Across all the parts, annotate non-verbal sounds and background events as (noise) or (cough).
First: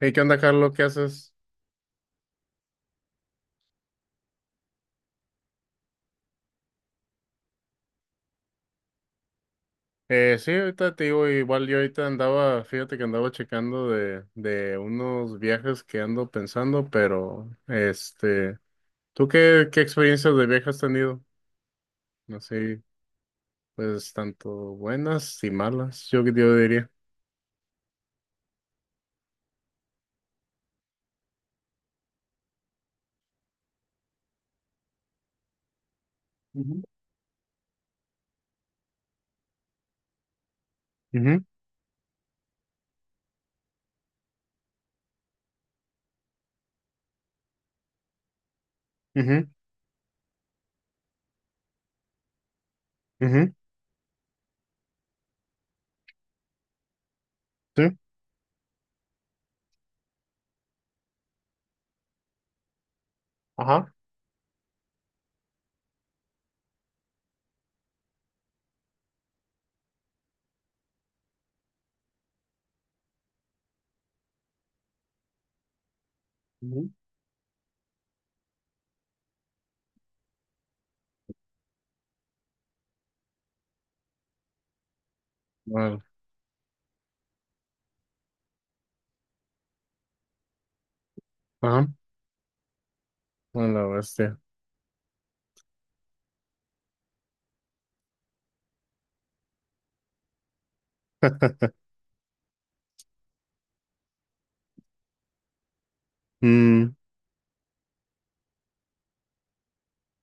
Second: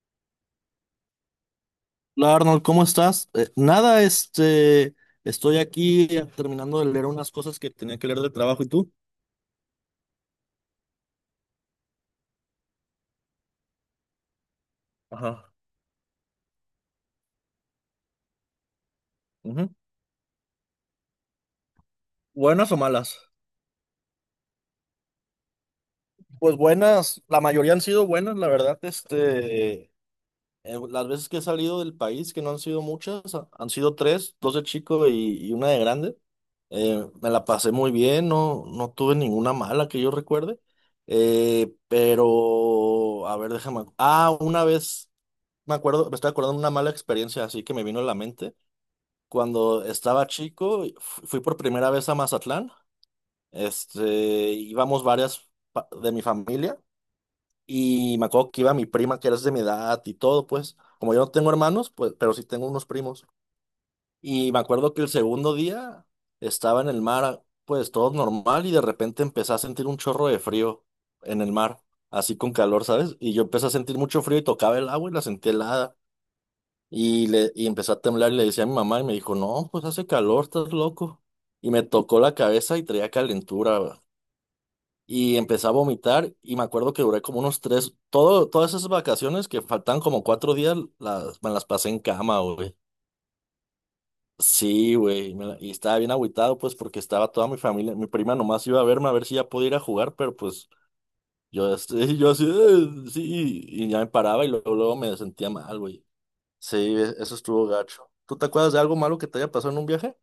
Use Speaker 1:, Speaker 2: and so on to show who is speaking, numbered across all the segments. Speaker 1: Hey, ¿qué onda, Carlos? ¿Qué haces?
Speaker 2: Hola, Arnold, ¿cómo estás? Nada, este, estoy aquí, terminando de leer unas cosas que tenía que leer del trabajo, ¿y tú?
Speaker 1: Sí, ahorita te digo, igual yo ahorita andaba, fíjate que andaba checando de unos
Speaker 2: Ajá.
Speaker 1: viajes que ando pensando, pero este, ¿tú
Speaker 2: Ujú.
Speaker 1: qué experiencias de viaje has tenido?
Speaker 2: ¿Buenas o
Speaker 1: Así,
Speaker 2: malas?
Speaker 1: pues, tanto buenas y malas,
Speaker 2: Pues
Speaker 1: yo diría.
Speaker 2: buenas, la mayoría han sido buenas, la verdad. Este, las veces que he salido del país, que no han sido muchas, han sido tres, dos de chico y una de grande.
Speaker 1: Ujú,
Speaker 2: Me la pasé muy bien, no, no tuve ninguna mala que yo recuerde.
Speaker 1: ujú,
Speaker 2: Pero, a ver, déjame, ah, una vez. Me acuerdo, me estoy acordando de una mala experiencia así que me vino a la mente.
Speaker 1: ujú,
Speaker 2: Cuando estaba chico, fui por primera vez a Mazatlán.
Speaker 1: ujú,
Speaker 2: Este, íbamos varias de mi familia
Speaker 1: sí,
Speaker 2: y me acuerdo que iba mi prima, que era de mi edad y todo, pues. Como yo no tengo hermanos, pues, pero sí tengo unos primos.
Speaker 1: ajá,
Speaker 2: Y me acuerdo que el segundo día estaba en el mar, ah, pues todo normal, y de repente empecé a sentir un chorro de frío en el mar, así con calor, ¿sabes? Y yo empecé a sentir mucho frío y tocaba el agua y la sentí helada.
Speaker 1: ujú.
Speaker 2: Y empezó a temblar y le decía a mi mamá y me dijo, no, pues hace calor, estás loco. Y me tocó la cabeza y traía calentura. Va. Y empecé a
Speaker 1: Bueno,
Speaker 2: vomitar y me acuerdo que duré como unos todas esas vacaciones que faltan como 4 días, las, me las
Speaker 1: ajá,
Speaker 2: pasé en cama, güey.
Speaker 1: bueno, la bestia.
Speaker 2: Sí, güey, y estaba bien agüitado, pues, porque estaba toda mi familia, mi prima nomás iba a verme a ver si ya podía ir a jugar, pero pues yo,
Speaker 1: (laughs)
Speaker 2: este, (laughs) yo así, sí, y ya me paraba y luego, luego me sentía mal, güey. Sí,
Speaker 1: Mm,
Speaker 2: eso estuvo gacho. ¿Tú te acuerdas de algo malo que te haya pasado en un viaje?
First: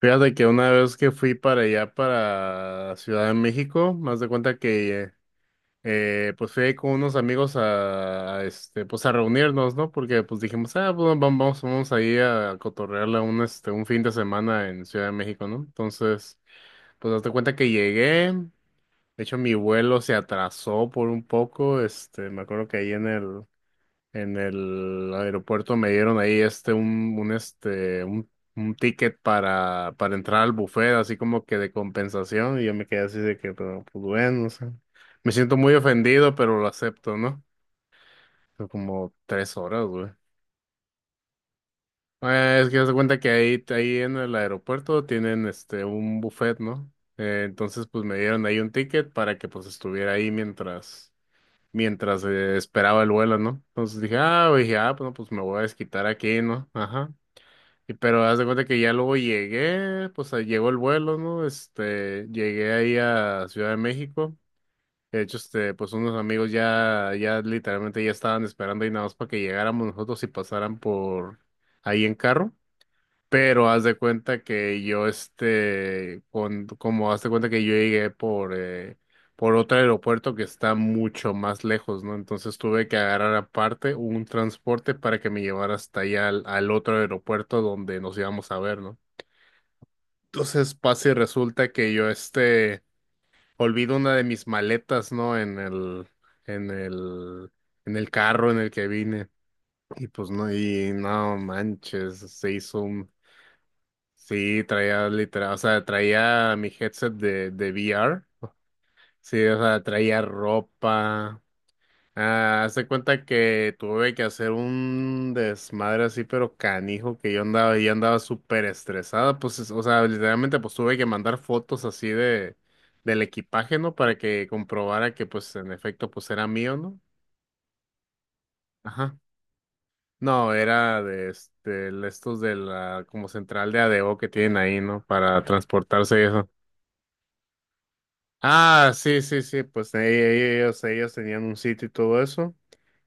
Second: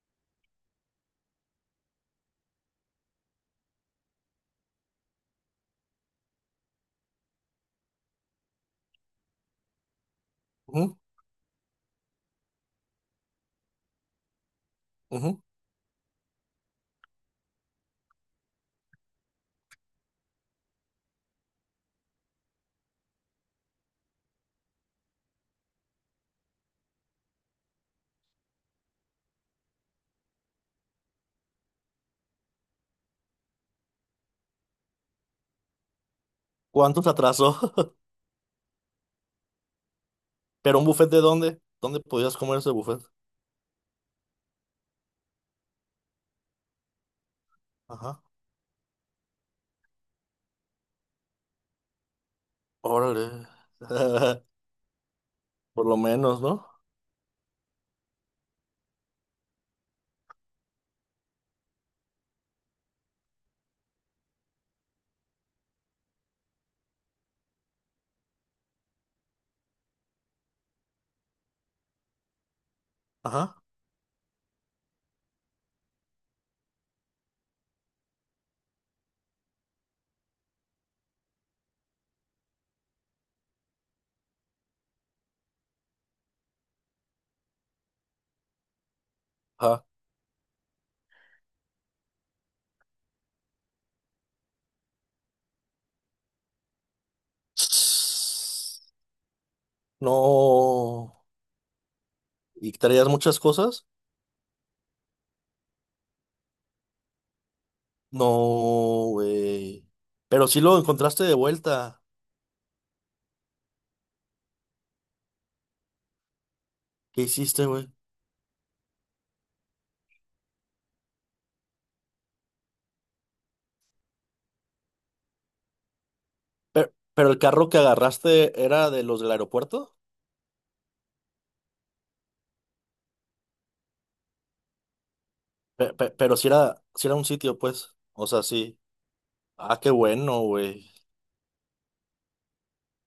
Speaker 1: fíjate que una vez que fui para allá, para Ciudad de México, más de cuenta que pues fui ahí con unos amigos este, pues a reunirnos, ¿no? Porque pues dijimos, ah,
Speaker 2: Ujú,
Speaker 1: pues vamos, vamos ahí a cotorrearla este, un fin de semana en Ciudad de
Speaker 2: ujú.
Speaker 1: México, ¿no? Entonces, pues hazte cuenta que llegué, de hecho mi vuelo se atrasó por un poco, este, me acuerdo que ahí en el aeropuerto me dieron ahí este un ticket para entrar al buffet, así como que de compensación, y yo me quedé así de que, pero, pues bueno, o sea, me siento muy ofendido, pero lo
Speaker 2: ¿Cuánto te
Speaker 1: acepto, ¿no?
Speaker 2: atrasó?
Speaker 1: Fue como tres horas, güey.
Speaker 2: (laughs) ¿Pero un buffet de dónde? ¿Dónde podías comer
Speaker 1: Es
Speaker 2: ese
Speaker 1: que se
Speaker 2: buffet?
Speaker 1: cuenta que ahí en el aeropuerto tienen este un buffet, ¿no? Entonces, pues me
Speaker 2: Ajá.
Speaker 1: dieron ahí un ticket para que pues estuviera ahí mientras, esperaba el vuelo,
Speaker 2: Órale.
Speaker 1: ¿no? Entonces dije,
Speaker 2: (laughs)
Speaker 1: ah, bueno, pues me voy a
Speaker 2: Por lo
Speaker 1: desquitar
Speaker 2: menos,
Speaker 1: aquí,
Speaker 2: ¿no?
Speaker 1: ¿no? Ajá. Y pero haz de cuenta que ya luego llegué, pues ahí llegó el vuelo, ¿no? Este, llegué ahí a Ciudad de México. De hecho, este, pues unos amigos ya literalmente ya estaban esperando ahí nada más para que llegáramos nosotros y pasaran por ahí en carro.
Speaker 2: Ajá.
Speaker 1: Pero haz de cuenta que yo, este, con, como haz de cuenta que yo llegué por otro aeropuerto que está mucho más lejos, ¿no? Entonces tuve que agarrar aparte un transporte para que me llevara hasta allá al otro aeropuerto donde nos íbamos a ver, ¿no?
Speaker 2: Ajá.
Speaker 1: Entonces pasa y resulta que yo, este, olvido una de mis maletas, ¿no? En el, en el carro en el
Speaker 2: (sniffs)
Speaker 1: que vine. Y pues no, y
Speaker 2: No.
Speaker 1: no manches, se
Speaker 2: ¿Y
Speaker 1: hizo
Speaker 2: traías
Speaker 1: un.
Speaker 2: muchas cosas?
Speaker 1: Sí, traía literal, o sea, traía mi headset de VR.
Speaker 2: No,
Speaker 1: Sí, o sea,
Speaker 2: güey.
Speaker 1: traía
Speaker 2: Pero sí lo encontraste de
Speaker 1: ropa.
Speaker 2: vuelta.
Speaker 1: Ah, haz de cuenta que tuve que hacer un desmadre así, pero canijo,
Speaker 2: ¿Qué
Speaker 1: que
Speaker 2: hiciste, güey?
Speaker 1: yo andaba súper estresada. Pues, es- o sea, literalmente, pues tuve que mandar fotos así de, del equipaje, ¿no? Para que comprobara que, pues, en efecto, pues era mío, ¿no?
Speaker 2: Pero el carro que agarraste era de
Speaker 1: Ajá.
Speaker 2: los del aeropuerto.
Speaker 1: No, era de este, el- estos de la como central de Adeo que tienen ahí, ¿no? Para transportarse y
Speaker 2: Pero, si
Speaker 1: eso.
Speaker 2: era, si era un sitio, pues. O sea, sí.
Speaker 1: Ah, sí, sí, sí,
Speaker 2: Ah, qué
Speaker 1: pues ahí- ahí
Speaker 2: bueno,
Speaker 1: ellos,
Speaker 2: güey.
Speaker 1: ellos tenían un sitio y todo eso.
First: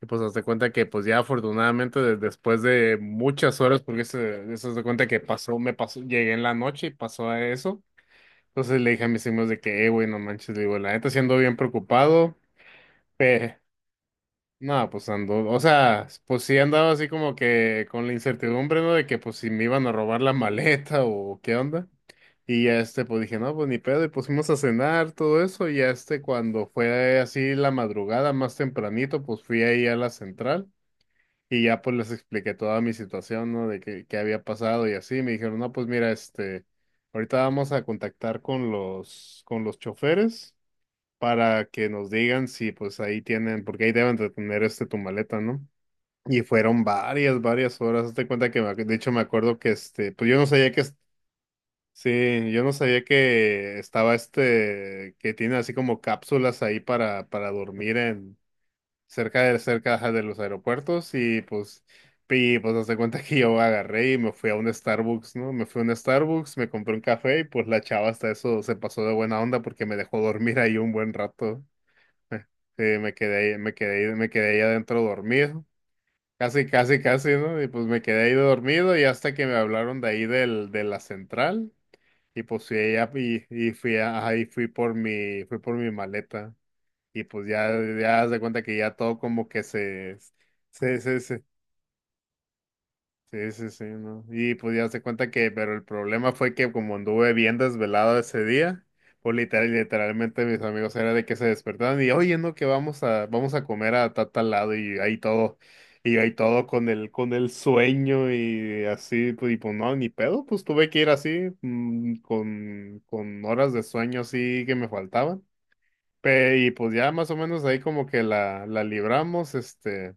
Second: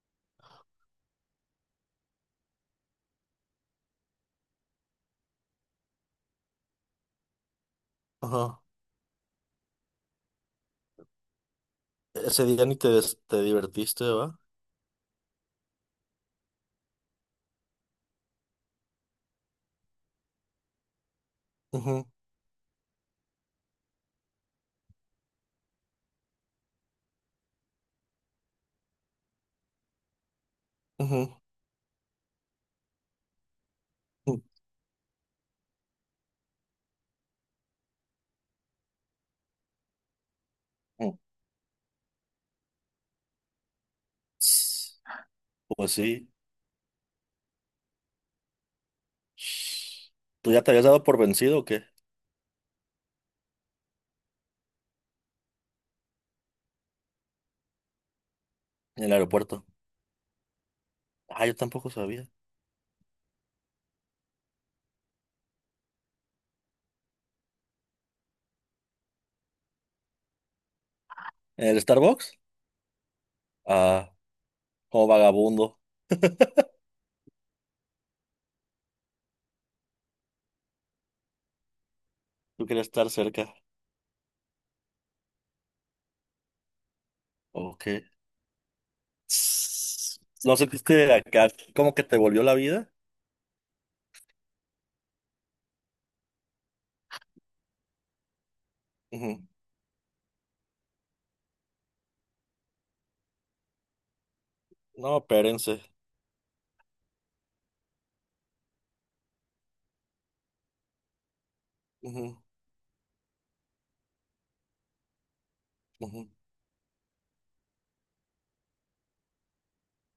Speaker 1: Y pues hazte cuenta que pues ya afortunadamente de- después de muchas horas, porque eso haz de cuenta que pasó, me pasó, llegué en la noche y pasó a eso.
Speaker 2: Ajá.
Speaker 1: Entonces le dije a mis amigos de que, güey, no manches, le digo, la neta siendo bien preocupado,
Speaker 2: Ese día ni te, te divertiste, ¿va?
Speaker 1: no, pues ando, o sea, pues sí andaba así como que con la incertidumbre, ¿no? De que pues si me iban a robar la maleta o qué onda.
Speaker 2: Ujú,
Speaker 1: Y ya este, pues dije, no, pues ni pedo, y pues fuimos a cenar, todo eso, y ya este, cuando fue así la madrugada, más tempranito, pues fui ahí a la central,
Speaker 2: ujú,
Speaker 1: y ya pues les expliqué toda mi situación, ¿no? De que, qué
Speaker 2: ujú,
Speaker 1: había pasado y así, me dijeron, no, pues mira, este, ahorita vamos a contactar con con los choferes,
Speaker 2: ujú.
Speaker 1: para que nos digan si pues ahí tienen, porque ahí deben de tener este tu maleta, ¿no?
Speaker 2: Pues sí.
Speaker 1: Y fueron varias horas. Hazte cuenta que me ac- de hecho me acuerdo que este, pues yo no
Speaker 2: ¿Tú ya te
Speaker 1: sabía que
Speaker 2: habías
Speaker 1: es-
Speaker 2: dado por vencido o qué?
Speaker 1: sí, yo no sabía que estaba este, que tiene así como cápsulas ahí para dormir en
Speaker 2: En el aeropuerto.
Speaker 1: cerca ajá, de los aeropuertos y
Speaker 2: Ah, yo
Speaker 1: pues,
Speaker 2: tampoco sabía.
Speaker 1: y pues hazte cuenta que yo agarré y me fui a un Starbucks, ¿no? Me fui a un Starbucks, me compré un café y pues la chava hasta eso se pasó de buena onda porque me dejó dormir ahí un buen rato.
Speaker 2: ¿En el Starbucks?
Speaker 1: Sí, me quedé ahí, me quedé
Speaker 2: Ah,
Speaker 1: ahí, me quedé ahí adentro
Speaker 2: como
Speaker 1: dormido.
Speaker 2: vagabundo.
Speaker 1: Casi, casi, casi, ¿no? Y pues me quedé ahí dormido y hasta que me hablaron de ahí de la central. Y pues
Speaker 2: Tú
Speaker 1: fui
Speaker 2: querías estar
Speaker 1: allá
Speaker 2: cerca.
Speaker 1: y ahí fui por mi maleta. Y pues ya,
Speaker 2: ¿O qué?
Speaker 1: ya haz de cuenta que ya todo como que
Speaker 2: Ss. ¿No sentiste
Speaker 1: se.
Speaker 2: acá como que te volvió la vida?
Speaker 1: Sí, sí, sí, ¿no? Y pues ya se cuenta que, pero el problema fue que como anduve bien desvelado ese día, pues
Speaker 2: Ujú.
Speaker 1: literal, literalmente mis amigos era de que se despertaban y, oye, no, que vamos a comer a tal lado
Speaker 2: No, espérense.
Speaker 1: y ahí todo con el sueño y así, pues, y pues no, ni pedo, pues tuve que ir así,
Speaker 2: Ujú,
Speaker 1: con horas de sueño así que me faltaban.
Speaker 2: ujú,
Speaker 1: Pe- y pues ya más o menos ahí como que la libramos, este.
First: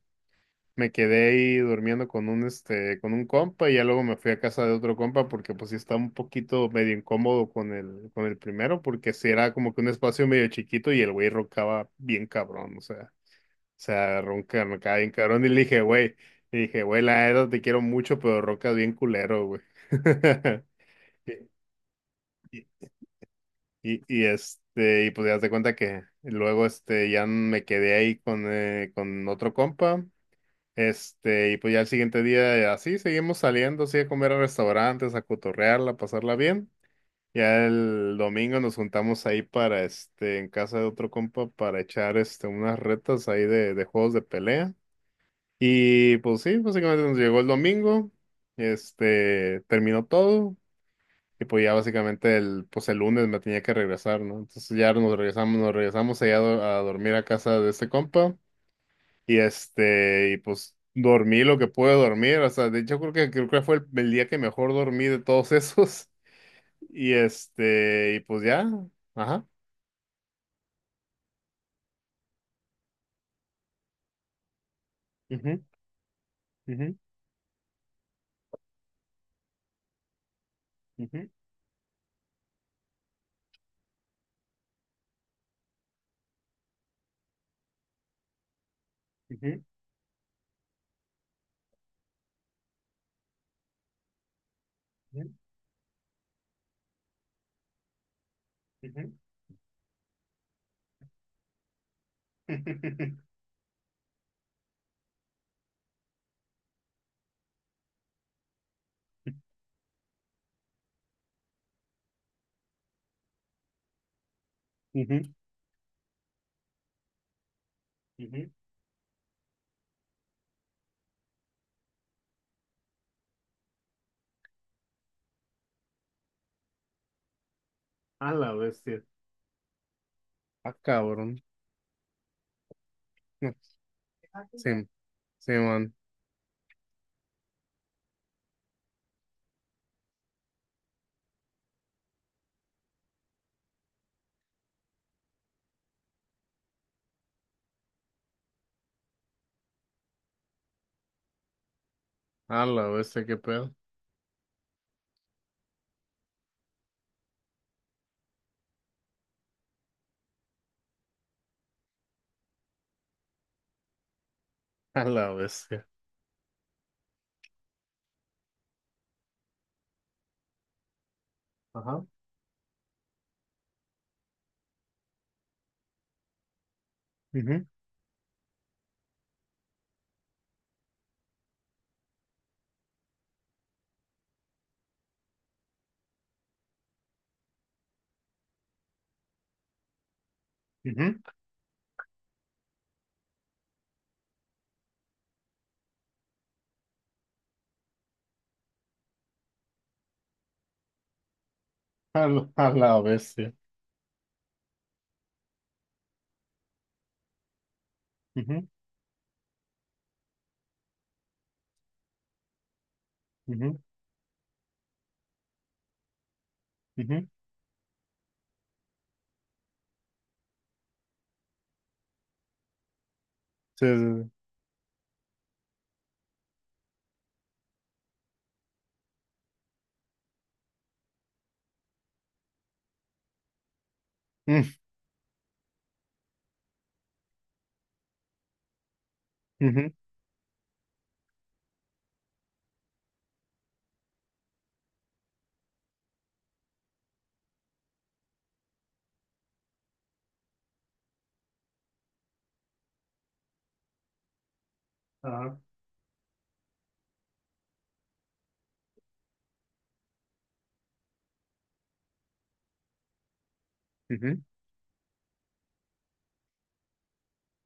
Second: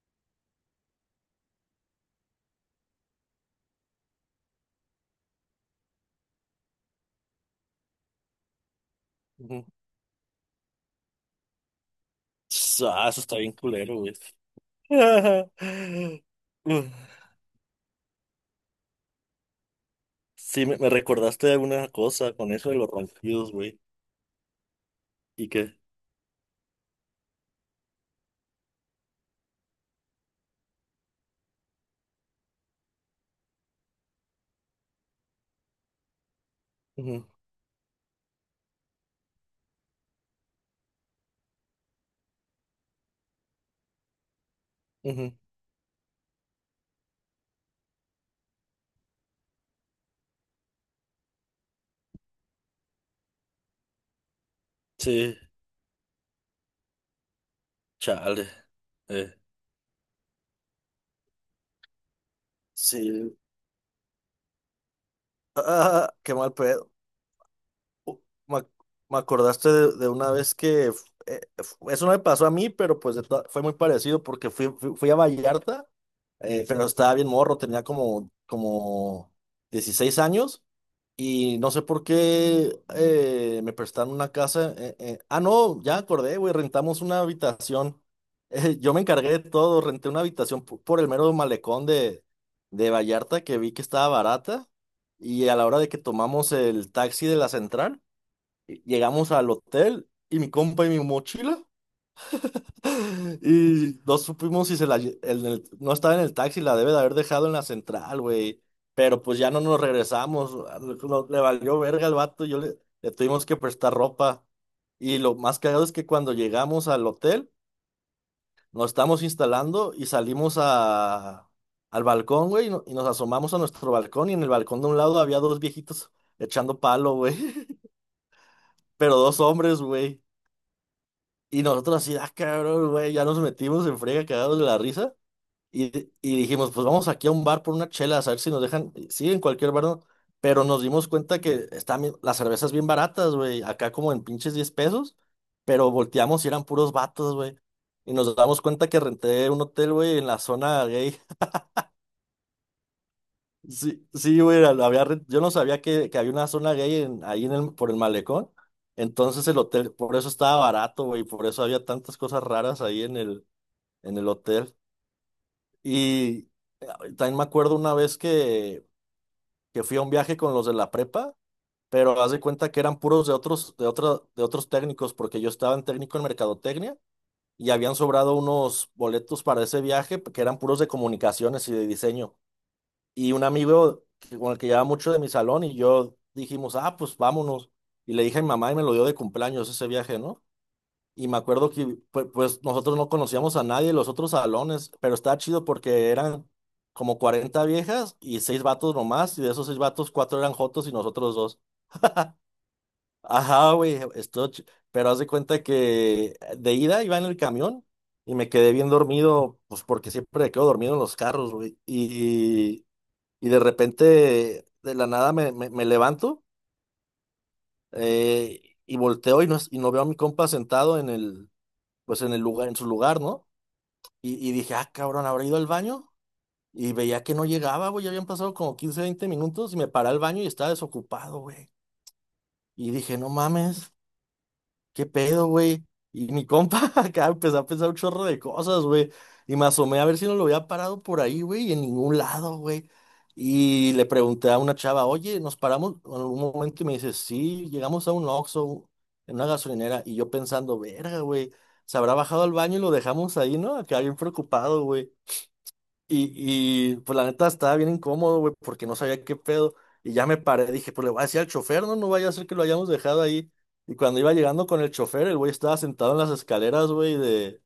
Speaker 1: Me quedé ahí durmiendo con un este, con un compa y ya luego me fui a casa de otro compa porque pues sí estaba un poquito medio incómodo con el primero, porque sí era
Speaker 2: ujú.
Speaker 1: como que un espacio medio chiquito y el güey roncaba bien cabrón,
Speaker 2: Ss, ah, eso está bien culero, güey.
Speaker 1: roncaba bien cabrón y le dije, güey,
Speaker 2: (laughs)
Speaker 1: la neta te quiero mucho, pero roncas bien culero, güey. (laughs)
Speaker 2: Sí, me
Speaker 1: Y,
Speaker 2: recordaste alguna cosa con
Speaker 1: y,
Speaker 2: eso de los ronquidos, güey.
Speaker 1: este, y pues ya
Speaker 2: ¿Y
Speaker 1: te cuenta
Speaker 2: qué?
Speaker 1: que luego este, ya me quedé ahí con otro compa. Este, y pues ya el siguiente día así seguimos saliendo, así a comer a restaurantes, a cotorrearla, a pasarla bien.
Speaker 2: Ujú,
Speaker 1: Ya el domingo nos juntamos ahí para este, en casa de otro compa para echar este unas retas ahí de juegos de pelea.
Speaker 2: ujú.
Speaker 1: Y pues sí, básicamente nos llegó el domingo, este, terminó todo. Y pues ya básicamente el, pues el lunes me tenía que regresar, ¿no? Entonces ya
Speaker 2: Sí,
Speaker 1: nos regresamos allá a dormir a casa de este compa.
Speaker 2: chale. Eh,
Speaker 1: Y este, y pues dormí lo que pude dormir. O sea, de hecho
Speaker 2: sí.
Speaker 1: creo que fue el día que mejor dormí de todos esos.
Speaker 2: Ah,
Speaker 1: (laughs)
Speaker 2: qué mal pedo.
Speaker 1: Y este,
Speaker 2: Uh,
Speaker 1: y pues
Speaker 2: Me,
Speaker 1: ya.
Speaker 2: me
Speaker 1: Ajá.
Speaker 2: acordaste de una vez que eso no me pasó a mí, pero pues fue muy parecido porque fui a
Speaker 1: Ujú,
Speaker 2: Vallarta, pero
Speaker 1: ujú,
Speaker 2: estaba bien morro, tenía como, como 16 años. Y no sé por qué me prestaron una casa. Ah, no, ya acordé, güey, rentamos una habitación. (laughs) Yo me encargué de
Speaker 1: ujú, ujú,
Speaker 2: todo, renté una habitación por el mero malecón de Vallarta que vi que estaba barata.
Speaker 1: ujú,
Speaker 2: Y a la hora de que tomamos el taxi de la central, llegamos al hotel y mi compa y mi mochila.
Speaker 1: ujú. (laughs)
Speaker 2: (gasps) Y no supimos si se la, no estaba en el taxi, la debe de haber dejado en la central, güey. Pero pues ya no nos regresamos. Valió verga al vato, yo le tuvimos que prestar ropa. Y
Speaker 1: Ujú,
Speaker 2: lo más cagado es que cuando llegamos al hotel,
Speaker 1: ujú.
Speaker 2: nos estamos instalando y salimos a, al balcón, güey, y, no- y nos asomamos a nuestro balcón. Y en el balcón de un lado había dos viejitos echando palo, güey. (laughs)
Speaker 1: A la bestia.
Speaker 2: Pero dos hombres, güey.
Speaker 1: Ah, cabrón.
Speaker 2: Y nosotros así, ah, cabrón, güey, ya nos
Speaker 1: No,
Speaker 2: metimos en frega, cagados de
Speaker 1: sí,
Speaker 2: la risa.
Speaker 1: sí, man.
Speaker 2: Y dijimos, pues vamos aquí a un bar por una chela, a ver si nos dejan, sí, en cualquier bar, ¿no? Pero nos dimos cuenta que las cervezas bien baratas, güey, acá como en pinches 10 pesos, pero volteamos y eran puros vatos, güey. Y nos damos cuenta que renté un hotel, güey, en la zona gay. (laughs)
Speaker 1: A la bestia, qué pedo.
Speaker 2: Sí, sí, güey, yo no sabía que había una zona gay ahí en el, por el malecón. Entonces el hotel, por eso estaba barato, güey, por eso había tantas cosas raras ahí en el hotel.
Speaker 1: (laughs) A la bestia.
Speaker 2: Y también me acuerdo una vez que fui a un viaje con los de la prepa,
Speaker 1: Ajá.
Speaker 2: pero haz de cuenta que eran puros de otros, de otros técnicos, porque yo estaba en técnico en mercadotecnia
Speaker 1: Ujú,
Speaker 2: y habían sobrado unos boletos para ese viaje que eran puros de comunicaciones y de diseño. Y un amigo con el que llevaba mucho de mi salón y yo dijimos, ah, pues vámonos. Y le dije a mi mamá y me lo dio de cumpleaños ese viaje, ¿no?
Speaker 1: ujú.
Speaker 2: Y me acuerdo que pues nosotros no conocíamos a nadie de los otros salones, pero estaba chido porque eran como 40 viejas y seis vatos nomás, y de esos seis vatos, cuatro eran jotos y nosotros dos.
Speaker 1: A la bestia.
Speaker 2: Ajá, güey, esto, pero haz de cuenta que de ida iba en el camión y me
Speaker 1: Ujú,
Speaker 2: quedé bien dormido, pues porque siempre me quedo dormido en los carros, güey. Y de
Speaker 1: ujú,
Speaker 2: repente, de la nada me levanto,
Speaker 1: ujú.
Speaker 2: y volteo y no, y no veo a mi compa sentado en el, pues en el lugar, en su lugar, ¿no?
Speaker 1: Sí, sí, sí.
Speaker 2: Y dije, ah, cabrón, ¿habrá ido al baño? Y veía que no llegaba, güey, ya habían pasado como 15 20 minutos y me paré al baño y estaba desocupado, güey. Y dije, no mames,
Speaker 1: (laughs)
Speaker 2: ¿qué pedo, güey? Y mi compa (laughs) acá empezó a pensar un chorro de cosas, güey. Y me
Speaker 1: Mm, ujú.
Speaker 2: asomé a ver si no lo había parado por ahí, güey, y en ningún lado, güey. Y le pregunté a una chava, oye, ¿nos paramos en algún momento? Y me dice, sí, llegamos a un Oxxo, en una gasolinera. Y yo pensando, verga, güey, se habrá bajado al baño y lo dejamos ahí, ¿no? Acá bien preocupado, güey.
Speaker 1: Ajá.
Speaker 2: Y pues la neta estaba bien incómodo, güey, porque no sabía qué pedo. Y ya me paré, dije, pues le voy a decir al chofer, no, no vaya a ser que lo hayamos dejado ahí. Y cuando iba
Speaker 1: Ujú.
Speaker 2: llegando con el chofer, el güey estaba sentado en las escaleras, güey, de,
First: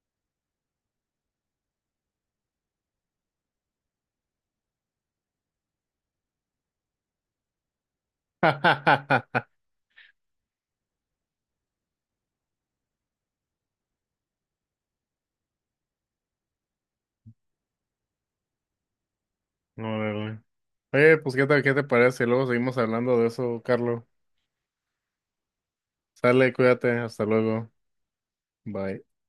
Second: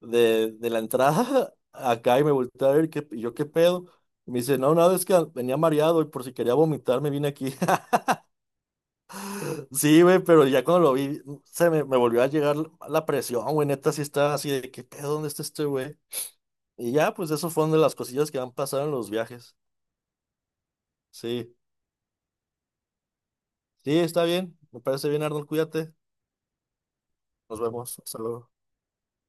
Speaker 2: de, de la entrada (laughs) acá y me volteé a ver, ¿qué, y yo qué pedo? Y me dice, no, nada, es que venía mareado y por si quería vomitar me vine aquí. (laughs)
Speaker 1: (laughs)
Speaker 2: Sí, güey, pero ya cuando lo vi, se me volvió a llegar la presión, güey, neta, sí estaba así de, ¿qué pedo? ¿Dónde está este güey? Y ya, pues eso fue una de las cosillas que han pasado en los viajes.
Speaker 1: Órale. Oye, pues ¿qué
Speaker 2: Sí.
Speaker 1: tal, qué te parece? Luego seguimos hablando de eso,
Speaker 2: Sí,
Speaker 1: Carlos.
Speaker 2: está bien. Me parece bien, Arnold. Cuídate.
Speaker 1: Sale, cuídate, hasta
Speaker 2: Nos
Speaker 1: luego.
Speaker 2: vemos. Hasta luego.
Speaker 1: Bye.